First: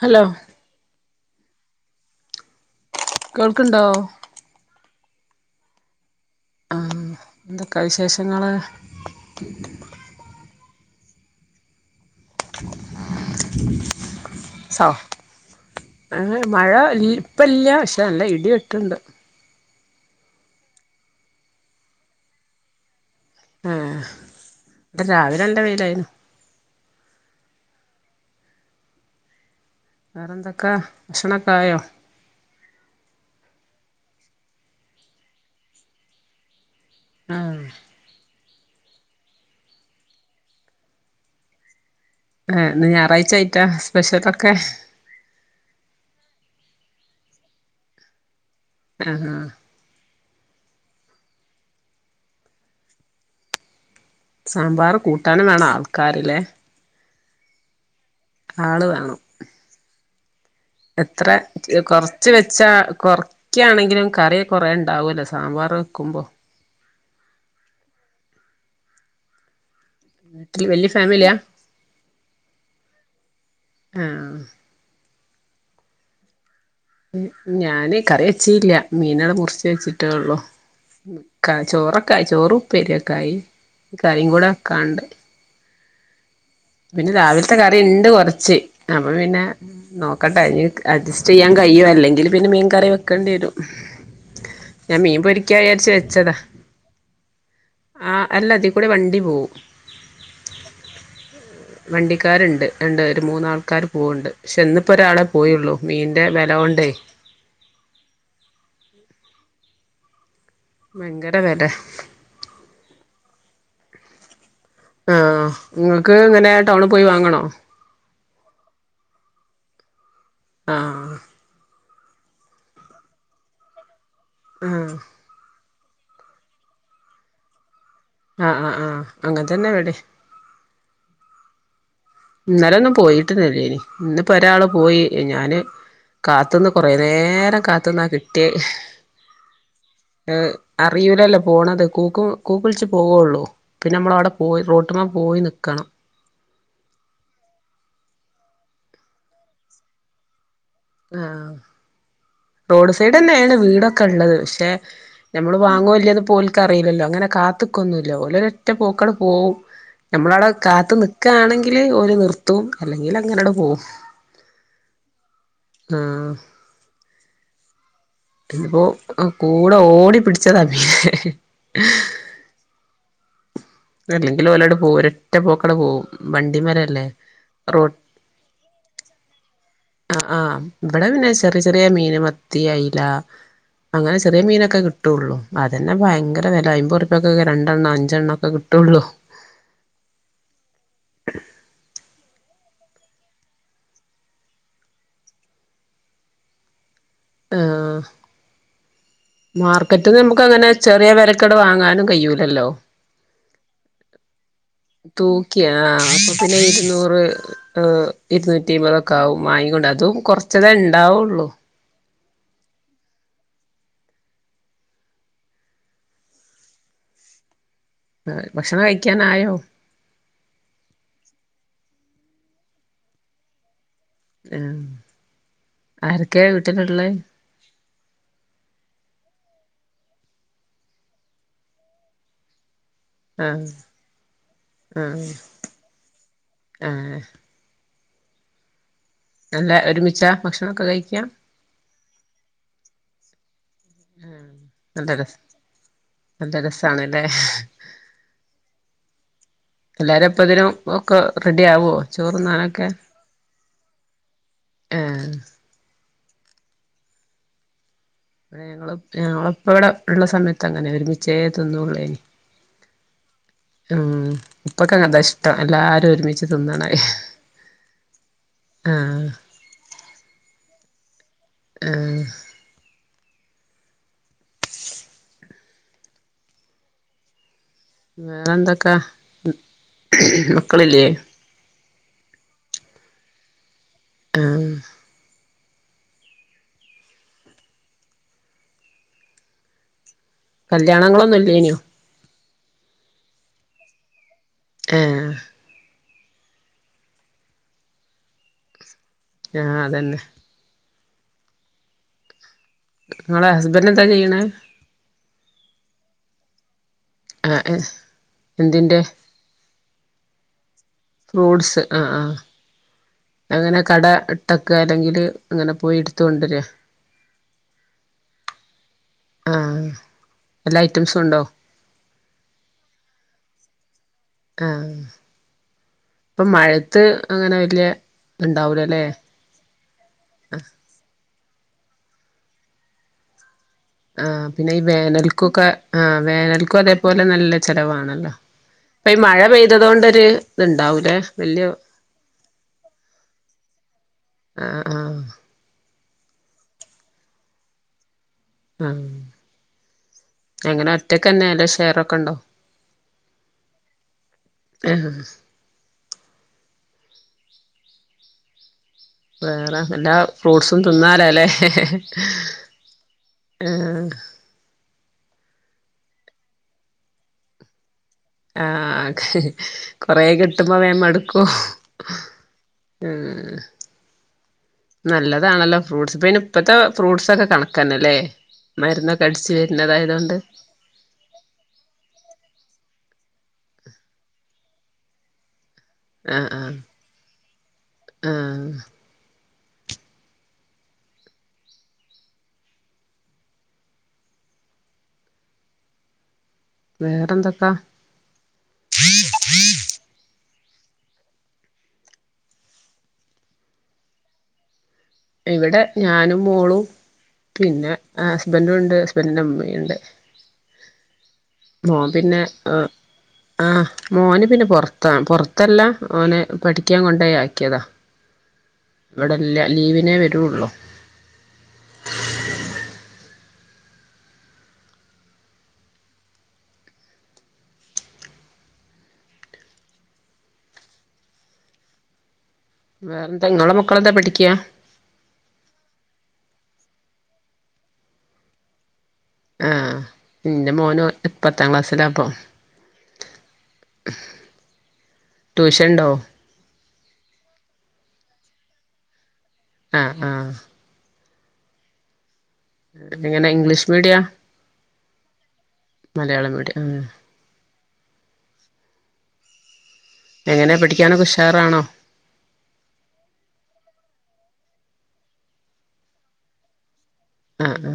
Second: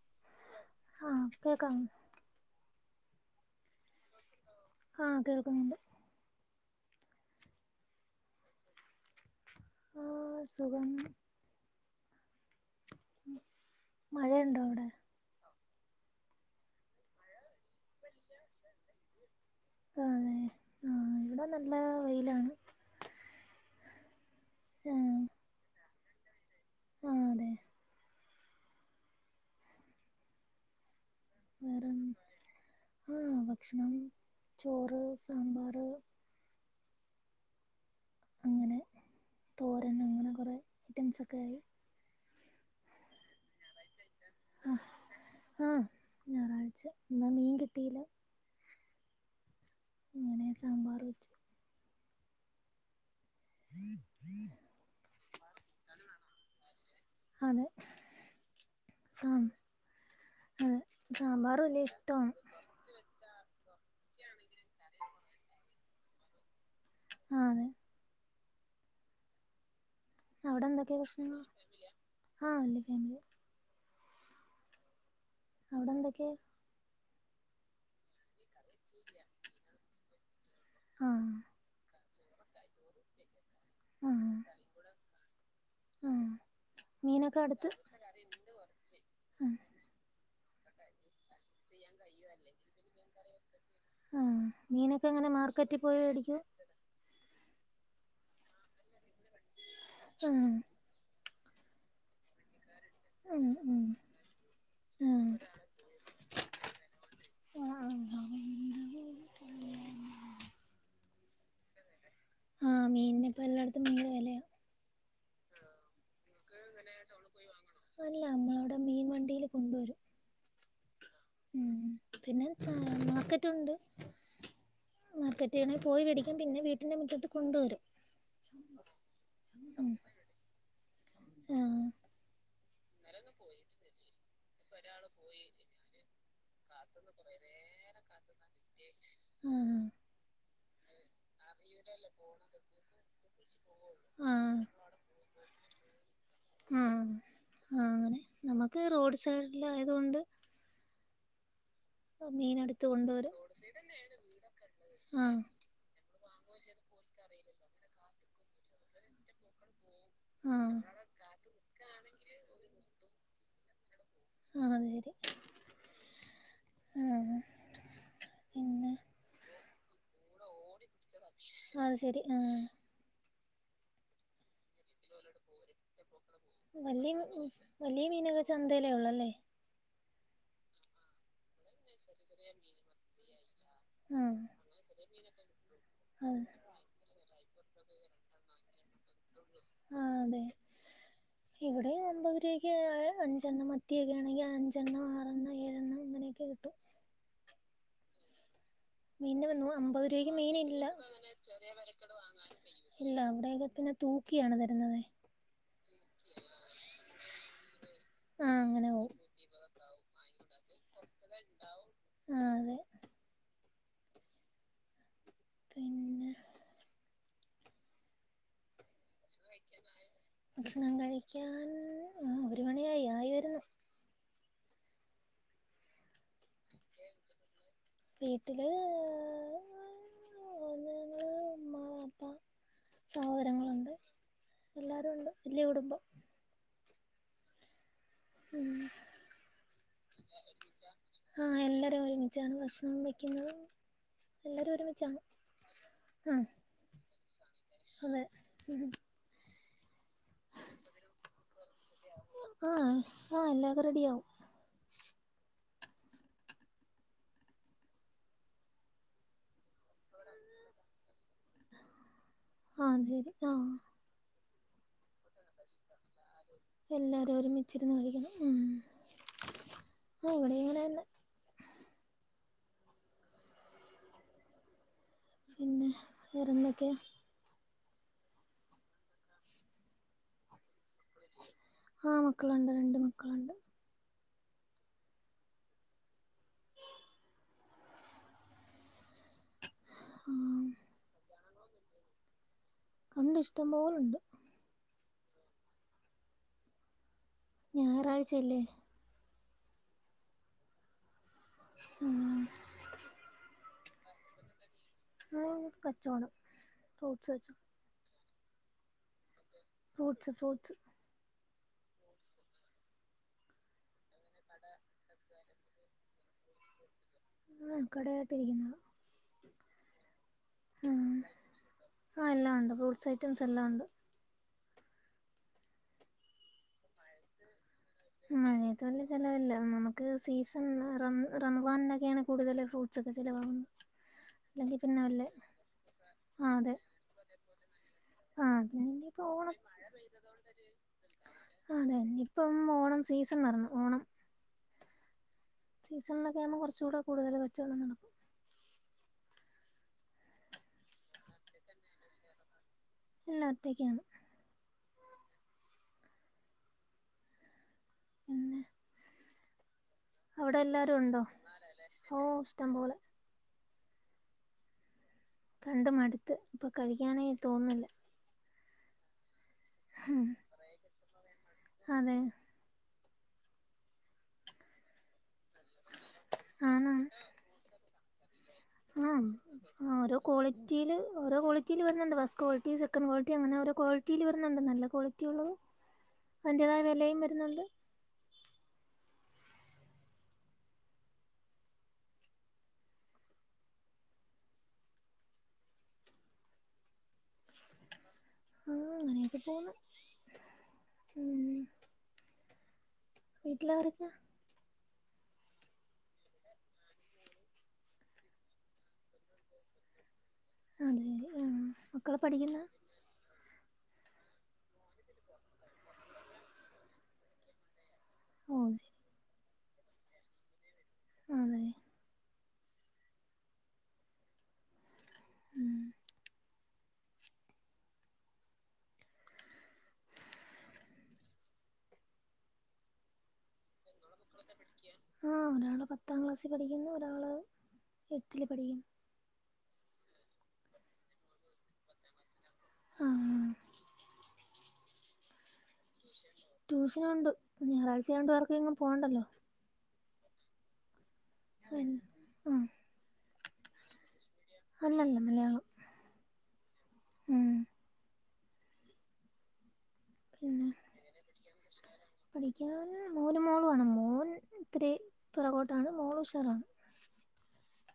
Hello ആഹ് കേൾക്കാം കേൾക്കുണ്ടോ ആ കേൾക്കുന്നുണ്ട് ആ എന്തൊ കവിശേഷങ്ങള് സഖൻ മഴയണ്ടവിടെ [inaudible] ഏ മഴ ഇപ്പല്ല പക്ഷേല്ല ഇടി ഇട്ടണ്ട് അതെ ആഹ ഇവിടെ നല്ല വെയിലാണ് ആ ഇ ആഹ് രാവിലെ എണ്ട വെയിലായിരുന്നു അതെ വേറെ എന്തൊക്കാ വേറെ ആ ഭക്ഷണംണം ചോറ് സാമ്പർ ആഹ അങ്ങനെ തോരൻ അങ്ങനെ കുറേ ഐറ്റംസൊക്കെ ആയി ആഹ ഞായറാഴ് ആയിട്ടാ പശത്തൊക്കെ ആഹ് എന്നാ മീൻ കിട്ടീയില്ല ആഹ ആഹ അങ്ങനെ സാമ്പാർ വെച്ചു ഉം [unintelligible] സാമ്പാർ കൂട്ടാനും വേണം ആൾക്കാരില്ലേ അനെ ആള് വേണം അതെ എത്ര സാമ്പാർ വലിയ കൊറച്ച് ഇഷ്ടമാണ് വെച്ചാ കൊറ ഒക്കാണെങ്കിലും കറിയ കുറ ഉണ്ടാവുമല്ല സ സാമ്പാർ വയ്ക്കുമ്പോൾ അതെ അവിടെ വീട്ടില് വല്യ എന്തൊക്കെയ ഫാമിലിയാ പ്രശ്ന ആഹ് ഒല്ലേ ഫേമില ആഹ അവിടെന്തക്കെ ഞാാന് കറി വച്ചീല്ല മീനടെ മുറിച്ച് വെച്ചിട്ടേള്ളു ആഹ് ചോറ ക്ക ചോറുപ്പേരയക്കായി ഇ കാര്യം കൂടെ ഒക്കാണ്ട് ആഹ് ആഹ് പിന്നെ മീനൊക്കെ രാവിലത്തെ അടുത്ത് കറി ഉണ്ട് കൊറച്ച് അപ്പൊ പിന്നെ ആഹ് നോ ഒക്കട്ട അഡ്സ് ചെയാൻ കഴിയുമോല്ലെങ്കിൽ പിന്നെ മീൻ കറി വെക്കേി വരും ആഹ ഞാൻ മീനൊക്കെ മീൻ എങ്ങനെ പൊരിക്കാ മാർക്കറ്റിൽ വിചാരിച്ച് പോയി വെച്ചതാ മേടിക്കും ആ അല്ല അതി കൂടെ വണ്ടി പോവും ഉം വണ്ടിക്കാരുണ്ട് ഉണ്ട് ഒരു ഉം ഉം മൂന്നാൾക്കാര് പോവണ്ട് പക്ഷെ എന്നിപ്പോ ഒരാളെ പോയുള്ളൂ മീന്റെ വിലകൊണ്ടെ ആഹ് ഭയങ്കര വിലാ ആഹ് മീനിപ്പ എല്ലായിടത്തും ഭയങ്കര വിലയ ആഹ നിങ്ങക്ക് അങ്ങ- എ ടൗണ് പോയി വാങ്ങണോ അല്ല നമ്മളവിടെ മീൻ വണ്ടിയിൽ കൊണ്ടുവരും ആഹ ഉം പിന്നെ മാർക്കറ്റുണ്ട്. ആഹ മാർക്കറ്റിണെ പോയി പിടിക്കും പിന്നെ വീട്ടിന്റെ മുറ്റത്ത് കൊണ്ടു വരും. ആഹ് ആഹ് ആഹ് അങ്ങൻതന്നെ വിടിം ആഹ് ഇന്നലൊന്നും പോയിട്ടന്നെ ഇല്ലേനി ഇന്നിപ്പൊരാള് പോയി ഞാന് കാത്തുനിക് കൊറേ നേരം കാത്ത്ന്നാ കിട്ട്യേ ആഹ് അറിയുലല്ലേ പോണത് കൂക്കു കൂക്ക്ൾച്ച് പോവൊള്ളൂ പിന്നമ്മളവ്ടെ പോയി ആഹ് റോട്ട്മ പോയ് നിക്ക് ക്കണം ആ ആ അങ്ങനെ നമുക്ക് റോഡ് സൈഡിലായതുകൊണ്ട് ആഹ് മീൻ എടുത്ത് റോഡ് കൊണ്ടുവരും സൈഡന്ന്യാണ് വീടൊക്കെള്ളത് പക്ഷെ ആ ഞമ്മള് വാങ്ങോ ഇല്ല്യേന്ന് പോലൽക്കറിയില്ലല്ലോ ഇങ്ങനെ കാത്ത്ക്കൊന്നുല്ല ഓല് ഒറ്റ പോക്കാണ്ട് പോവും നമ്മളവ്ടെ ആ കാത്ത്നിക്കാണെങ്കില് ഒല് ന് ത്തും അല്ലെങ്കിലങ്ങനാണ്ട് പോവും അതരെ ആഹ് ഇന്ന്പ്പോ പിന്നെ [unintelligible] കൂടെ ഓടി പിട്ച്ചതാ മീനെ അത് ശരി ആ അല്ലെങ്കില് ഒലാട് പോവും ഒരറ്റ പോക്കങ്ങ്ട് പോവും വണ്ടിമേലല്ലേ വലിയ റോ വലിയ മീനൊക്കെ ചന്തയിലെ ഒള്ളല്ലേ ആ ആആഹ ഇവിടെ പിന്നെ ചെറിയ ചെറ റിയ മീൻ മത്തി അയില അങ്ങനെ ആ ചെറിയ മീനൊക്കെ കിട്ടും ട്ടുള്ളൂ അതന്നെ അത് ഭയങ്കര വില അയ്മ്പറുപ്പ രണ്ടെണ്ണം അഞ്ചെണ്ണം ഒക്കെ കിട്ടൂള്ളൂ ആ അതെ ഇവിടെയും അമ്പത് രൂപയ്ക്ക് അഞ്ചെണ്ണം മത്തിയൊക്കെ ആണെങ്കിൽ അഞ്ചെണ്ണം ആറെണ്ണം ഏഴെണ്ണം അങ്ങനൊക്കെ കിട്ടു ആ മീനിന് വന്നു അമ്പത് മാർക്കറ്റ് രൂപയ്ക്ക് നമുക്ക് അങ്ങനെ മീനില്ല ചെറിയ വിലക്കവിടെ വാങ്ങാനും കഴിയൂലല്ലോ, ഇല്ല അവിടെയൊക്കെ പിന്നെ തൂക്കിയാണ് തരുന്നത് തൂക്കിയാ ആ അപ്പ പിന്നെ ഇരുന്നൂറ് ആ ആഹ് ഇരുന്നൂറ്റി അങ്ങനെ അമ്പതൊക്കെ പോവും ആവും വാങ്ങിക്കൊണ്ട് അതും കുറച്ച ച്ചത് ഇണ്ടാവുള്ളു അ അതെ പിന്നെ ആ ഭക്ഷണം കഴിക്കൻ ആയോ ഭക്ഷണം കഴിക്കാൻ ഒരു മണിയായി, ആയി വരുന്നു ഉം ആരക്കെയാ വീട്ടിലൊള്ളേ വീട്ടില് ഒന്നമ്മ അപ്പാ ആഹ് സഹോദരങ്ങളുണ്ട് എല്ലാവരും ഉണ്ട് വലിയ കുടുംബം ആ ഉം [unintelligible] നല്ല ഒരുമിച്ച ഭക്ഷണം ഒക്കെ കഴിക്കാ അമ്മയ്ക്കിന്നു എല്ലരും ഒരുമിച്ച, നല്ല രസ ആ നല്ല രസാണല്ലേ അതെ എല്ലാരുംപ്പതിനും ഒക്കെ റെഡി ആവോ ചോറ്ണ്ണാനൊക്കെ, ആഹ് ആഹ് എല്ലാക്കെ റെഡിയാവും ആ ഞങ്ങള്, ഞങ്ങളപ്പ അവിടെ ഉള്ള സമയത്ത് അങ്ങനെ ആരുന്നു ഒരുമിച്ചേ തിന്നൂ ളേ ആ, ശരി ആ ഇപ്പൊക്കെ അങ്ങത ഇഷ്ടം എല്ലാരും ഒരുമി എല്ലാവരും ഒരുമിച്ചിരുന്ന് കഴിക്കണം, ആഹ് ആ ഇവിടെ അങ്ങനെയൊക്കെ ആ പിന്നെ വേറെന്തൊക്കെയ? വേറെ എന്തൊക്കാ, മക്കളില്ലേ ആ മക്കളുണ്ട്, രണ്ട് മക്കളുണ്ട് ആ ഉം [unintelligible] കല്യാണങ്ങളൊന്നും ഇല്ലേ ഇനു ഒണ്ട് ഇഷ്ടം പോോലുണ്ട് ആ ഞായറാഴ്ചല്ലേ ആ, അതന്നെ ഉ [unintelligible] നിങ്ങടെ ഹസ്ബൻഡ് എന്താ ചെയ്യണേ അ, കച്ചോടം ആ ഏ എന്തിന്റെ ഫ്രൂട്സ്, ഫ്രൂസ് ഫ്രൂട്ട്സ് ആ ആ അങ്ങനെ കട ഇട്ടക്ക അല്ലെങ്കിൽ അങ്ങനെ പോയി എടുത്ത കൊണ്ടുവര ആ കടയായിട്ട് ഇരിക്കുന്നത് ആഹ് എല്ലാ ഐറ്റംസും ഉണ്ടോ ആ എല്ലാം ഉണ്ട് ഫ്രൂട്ട്സ് ഐറ്റംസ് എല്ലാം ഉണ്ട് ആ ഇപ്പൊ മഴത്ത് അങ്ങനെ വല്ലേ മയത്ത് വലിയ ചെലവല്ല നമുക്ക് സീസൺ റ റമളാനിലൊക്കെകൂടുതൽ ഫ്രൂട്ട്സ് ഒക്കെ ചിലവാകുന്നത് ആ പിന്നെ അല്ലെങ്കിൽ ഈ വല്ല വേനൽക്കും ഒക്കെ ആ ആഹ് അതെ വേനൽക്കും അതേപോലെ നല്ല ത്തരവാണല്ലോ ആഹ് പിന്നെ അപ്പ ഈ ഇനിയിപ്പോ മഴ ഓണം പെയ്തത കൊണ്ടൊരു ഇത്ണ്ടാവൂലേ വല്യ അതെ ഇനിയിപ്പം ഓണം സീസൺ വരണം ആ ആ സീസണക്കേ ആകുമ്പോ കുറച്ച കൂടെ കൂടുതൽ കച്ചവടം നടക്കും ആ എങ്ങനെ ഒറ്റക്കന്നെയല്ലോ ഷെയറൊക്കെ ഉണ്ടോ ഇല്ല ഒറ്റക്കാണ് ആ ഹാ പിന്നെ വേറെ എല്ലാ അവിടെ ഫ്രൂട്ട്സും എല്ലാവരും ഉണ്ടോ തിന്നാലല്ലേ ഓ ഇഷ്ടം പോലെ ആ ആ കണ്ട് മടുത്ത് ഇപ്പൊ കഴിക്കാനെ തോന്നില്ല ആ കഴി കൊറ കിട്ടുമ്പോ വേഗം മടുക്കും അതെ ഉ നല്ല തണല്ലോ ഫ്രൂ്ട്സ് പിന്നെ ഇപ്പോഴത്തെ ഫ്രൂട്ടസൊക്കെ കണക്കാ തന്നല്ലേ ആ ഓരോ ക്വാളിറ്റിയില് ഓരോ ക്വാളിറ്റിയില് വരുന്നുണ്ട് പസ് ക്വാളിറ്റീസ് സെ ക്കൻ കോളിറ്റി അങ്ങനെ ക്ളിറ്റയിൽ വരുന്നുണ്ട് നല്ല കോളിറ്റിഉള്ളത് ആ ആ ആ വേറെന്തൊക്കാ ആ അങ്ങനെയൊക്കെ പോവൂന്ന് ഉം വീട്ടിൽ ആരൊക്കെ ഇവിടെ ഞാനും മോളും പിന്നെ ഹസ്ബൻറും ഉണ്ട് ഹസ്ബൻറിന്റെ ഉമ്മയുണ്ട് അത് ശരി ആ മോൻ മക്കൾ പിന്നെ പഠിക്കുന്ന ആഹ് മോന് പിന്നെ പോറത്താ പുറത്തല്ല ഓനെ പഠിക്കാൻ കൊണ്ടേ ആക്കിയതാ ഓ ശരി ഇവിടെ ഇല്ല ലീവ് പിന്നെ വരുയുള്ളൂ അതെ ഉം വേറെന്താ നിങ്ങളെ മക്കളെന്താ പഠിക്കയാ ആ ഒരാള് പത്താം ക്ലാസ്സിൽ പഠിക്കുന്നു ഒരാള് എട്ടില് പഠിക്കുന്നു ആഹ ഇന്റെ മോൻ പത്താം ക്ലാസ്സിലാപ്പം ആ ട്യൂഷൻ ഉണ്ടോ ട്യൂഷൻ ഉണ്ട് ഞായറാഴ്ചണ്ട് വേർക്ക ഇങ്ങ് പോവണ്ടല്ലോ ആഹ ആഹ അ ഉം എങ്ങനെ ഇംഗ്ലീഷ് മീഡിയ അല്ലല്ല മലയാളം മീഡിയം ആഹ് ഉം എങ്ങനെയാ പഠിക്കാനോ ക്കേ ഉഷാറാണോ പഠിക്ക മോന് മോളു ആണ് മോന് ഇത്തിരി പിറകോട്ടാണ് മോളു ഉഷാറാണ് ആ ഉ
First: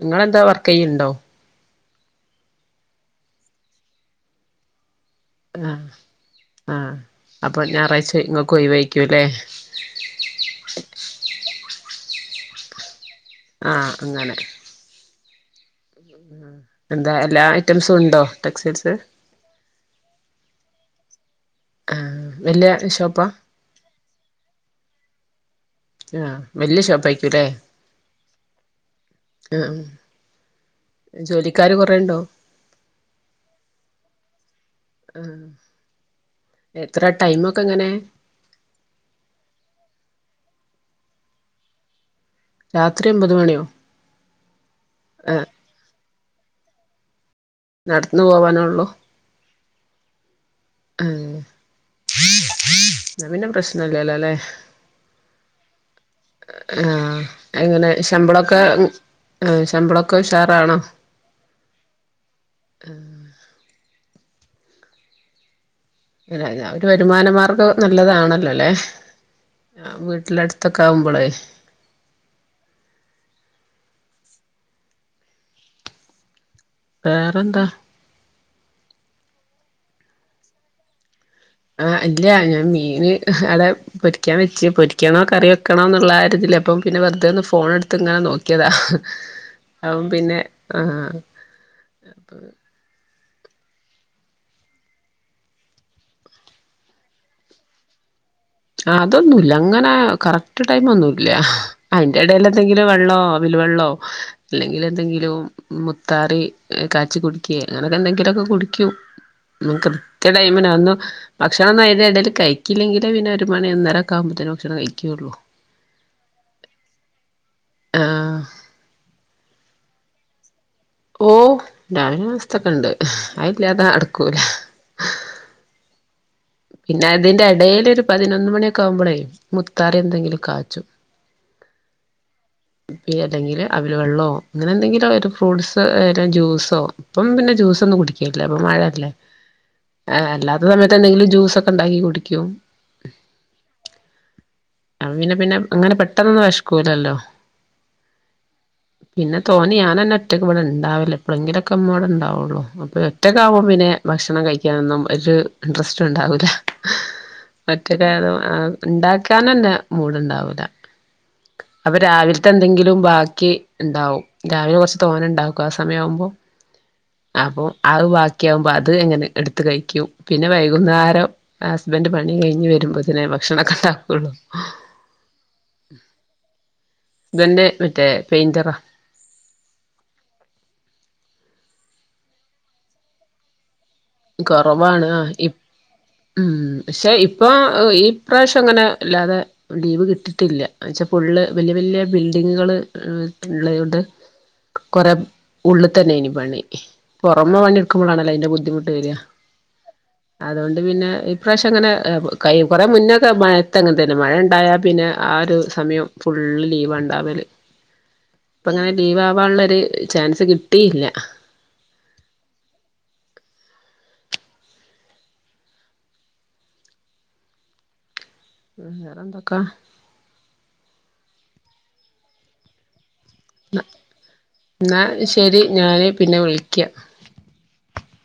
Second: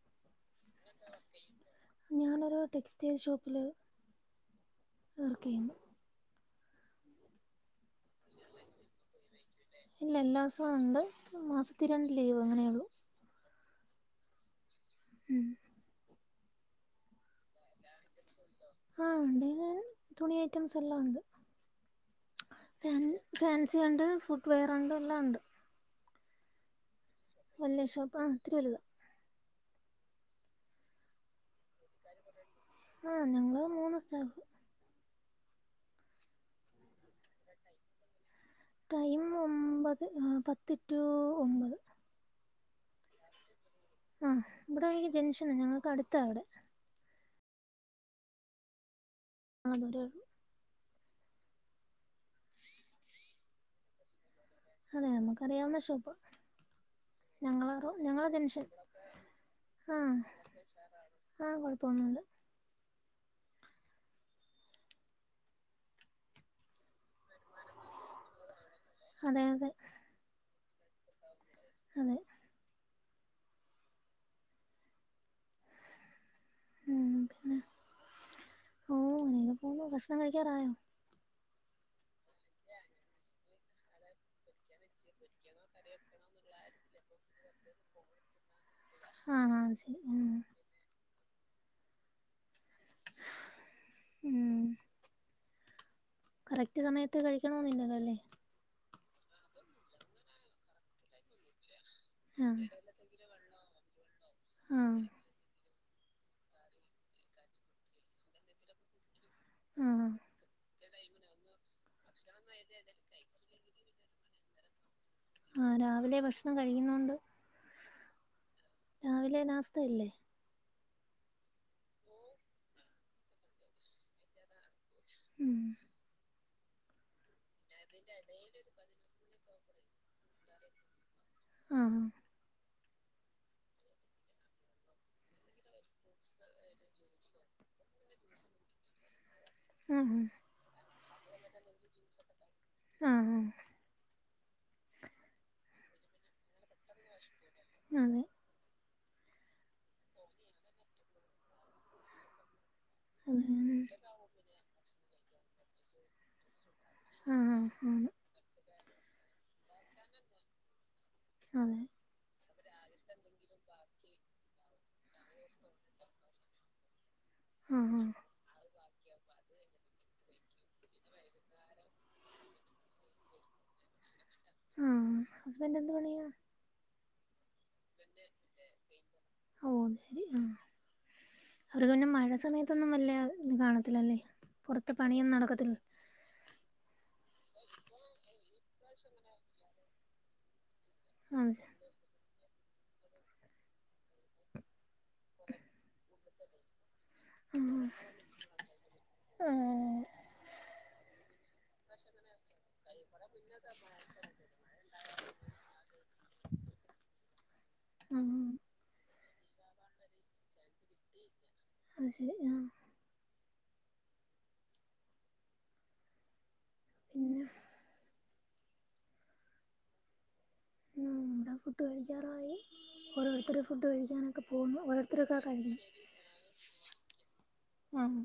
നിങ്ങെളെ ന്താ വർക്ക് ചെയ്യുണ്ടോ ഞാനൊരു ടെക്സ്റ്റൈൽ ഷോപ്പില് ആ ആ അപ്പൊ ഞായറാഴ്ച ഇങ്ങക്ക് ഒഴിവാരികുമല്ലേ ഇല്ല എല്ലാ ദിവസവും ഉണ്ട് മാസത്തിൽ രണ്ട് ലീവ് അങ്ങനെയുള്ളൂ ആഅങ്ങനെ ഉം എന്താ എല്ലാ ഐറ്റംസും ഉണ്ടോ ടെക്സ്റ്റൈൽസ് ആഹ ഉണ്ട്ൻ തുണി ഐറ്റംസ് എല്ലാം ഉണ്ട് ആഹ് വല്യ ഷോപ്പാ ഫാൻസിയുണ്ട് ഫുഡ്‌വെറുണ്ട് എല്ലാമുണ്ട് ആഹ വെല് ഷോപ്പ് ആ വലിയ ഷോപ്പ് ആ ഇത്തിരി വലുതാ ആഹ ജോലിക്കാര് കൊറെുണ്ടോ ആഹ ഞങ്ങള് മൂന്ന് സ്റ്റാഫ് ആ എത്ര ടൈമൊക്കെ എങ്ങനെ ടൈം ഒമ്പത് ഒ പത്ത് ടു ഒമ്പത് രാത്രി അമ്പത് മണിയോ ആ ഇവിടെ എനിക്ക് ആഹ് ജംഗ്ഷൻ ഉണ്ട് ഞങ്ങൾക്ക് അടുത്താ അവിടെ നടന്നു പോവാനള്ളു അതെ നവിന്റെ പ്രശ്നല്ലല്ലോ അല്ലെ അതെ നമുക്കറിയാവുന്ന ഷോപ്പ് ആഹ ഞങ്ങളെ എങ്ങനെ റോ ഞങ്ങളെ ശമ്പളമൊക്കെ ജംഗ്ഷൻ ആ ശമ്പളമൊക്കെ ഉഷാറാണോ [inaudible] ആ കുഴപ്പമൊന്നുമില്ല അല്ല അത അവര് വരുമാന മാർഗ്ഗം നല്ലതാണല്ലോ അല്ലെ അതെ അതെ ആ വീട്ടിലടുത്ത് ഇത്തക്ക ആവുമ്പോളേ [inaudible] ഉം, വേറെ പിന്നെ എന്താ ഓ പോന്നു ഭക്ഷണം കഴിക്കാറായോ ആ ഇല്ല ഞാൻ മീന് അവിടെ പൊരിക്കാൻ വെച്ച് പൊരിക്കണോ കറി വെക്കണോന്നുള്ള ആ ഒരു ഇതില് അപ്പൊ പിന്നെ വെറുതെ ഒന്ന് ഫോൺ എടുത്ത് ഇങ്ങനെ നോക്കിയതാ ആ ആ ശരി അപ്പം ആ പിന്നെ ആഹ് അപ്പൊ ഉം കറക്റ്റ് സമയത്ത് കഴിക്കണമന്നില്ലല്ലോ അല്ലേ അതൊന്നുമല്ല അങ്ങനെ കറക്റ്റ് ടൈമ് ഒന്നുമല്ല അതിന്റെ ഇടയിൽ ആഹ് എന്തെങ്കിലും വെള്ളമോ വെള്ളോ അല്ലെങ്കിൽ ആഹ് എന്തെങ്കിലും മുത്താറി കാച്ചി കുടിക്കെ അങ്ങനെയൊക്കെ എന്തെങ്കിലുമൊക്കെ കുടിക്കും ആഹ് കൃത്യ ടൈമിനു അതൊന്നും ഭക്ഷ [unintelligible] ഇടയിൽ കഴിക്കില്ലെങ്കിൽ പിന്നെ ഒരു മണി ഒന്നരേക്കാവുമ്പത്തെന് ഭക്ഷണം കഴി ആഹ് രാവിലെ ഭക്ഷണം കഴിക്കുന്നൊണ്ട് ആഹ് രാവിലെ നാസ്തയില്ലേ ഓ രാവില നാസ്തക്കാ ഇണ്ട് അയില്ലാതാ അടുക്കൂല ഉം പിന്നെ അതിന്റെ ഡെയിലി ഒരു പതിനൊന്ന് മണിയൊക്കെ ആവുമ്പളെ മുത്താറി എന്തെങ്കിലും കാച്ചും ആഹ് പിന്നെ ഏതെങ്കില് അവിൽ വെള്ളമോ അങ്ങനെ എന്തെങ്കിലും ഒരു ഫ്രൂട്ട്സ് വല്ല ജ്യൂസോ ഇപ്പം പിന്നെ ജ്യൂസ് ഒന്നും കുടിക്കണില്ല ഇപ്പൊ മഴയല്ലേ ആഹ് അല്ലാത്തെ സമ [unintelligible] ജ്യൂസ് ഒക്കെ ഉണ്ടാക്കി കുടിക്കും [unintelligible] ആഹ് [unintelligible] പിന്നെ പിന്നെ അങ്ങനെ പെട്ടെന്നൊന്നും വിശക്കൂലല്ലോ അതെ പിന്നെ തോന്നി ഞാനന്ന ഒറ്റയ്ക്ക് ഇവിടെ ഇണ്ടാവില്ല എപ്പഴെങ്കിലൊക്കെ അമ്മൾ ഇവിടെ ഉണ്ടാവുള്ളു ഒറ്റക്ക് ആവുമ്പോ അതെ പിന്നെ ഭക്ഷണം കഴിക്കാനൊന്നും ഒരു ഇൻട്രസ്റ്റ് ഉണ്ടാവൂല്ല ആഹ് ആണ് മറ്റൊരാ ഉണ്ടാക്കി [unintelligible] മൂട്ണ്ടാവില്ല അതെ അപ്പൊ രാവ് [unintelligible] എന്തെങ്കിലും ബാക്കി ഉണ്ടാവും രാവിലെ കുറച്ച് തോന ഉണ്ടാക്കും ആ സമയവുമ്പോ അപ്പൊ ആഹ് അത് ബാക്കിയാകും ബ അത് എങ്ങനെ എടുത്ത് കഴിക്കും പിന്നെ വൈകുന്നേരം ഹസ്ബൻഡറ് പണി കഴിഞ്ഞ് വരുമ്പോ തന്നെ ഭക്ഷണക്കെ [unintelligible] [unintelligible] ആ ഹസ്ബൻഡ് എന്തു പണിയാ? ഇതന്റെ മറ്റേ പെയിന്ററാ ഓ ശരി ആ അവർക്ക് പിന്നെ മഴ സമയത്തൊന്നും വല്ല ഇതാണ് കൊറവാണ് ആ ഉം പക്ഷെ ഇപ്പൊ ഈ പ്രാവശ്യം അങ്ങനെ വല്ലാതെ ലീവ് കിട്ടിട്ടില്ല ച്ച ഫുള്ള് അത് ശരി വല്യ വല്യ ങ്ങുകള് ള്ളവടെ കുറെ ഉള്ള്ത്തന്നേനി പണി പൊറമെ പണിയെടുക്കുമ്പോളാണല്ലോ അതിന്റെ ബുദ്ധിമുട്ട് വരുക ആഹ് അത് കൊണ്ട് അത് പിന്നെ ഈ പ്രാവശ്യം അങ്ങനെ കൊറേ മുന്നേ മഴയത്ത് തന്നെ തരും മഴ ഉണ്ടായാപ്പിന്നെ ആ ഒരു സമയം ഫുള്ള് ലീവാ ഉണ്ടാവല് ആഹ് ഇപ്പൊ അങ്ങനെ ലീവാ കാനുള്ളൊരു ചാൻസ് കിട്ടിയില്ല അത് ശരി ആഹ് പിന്നെ വേറെ എന്തൊക്കെ ആഹ് ഇവിടെ ഫുഡ്‌ കഴിക്കാറായി ഓരോരുത്തര് ഫുഡ് കഴിക്കാനൊക്കെ പോവുന്നു എന്നാ ഓരോരുത്തരൊക്കെ ശരി കഴിഞ്ഞു ഞാന് പിന്നെ വിളിക്കാം ആഹ്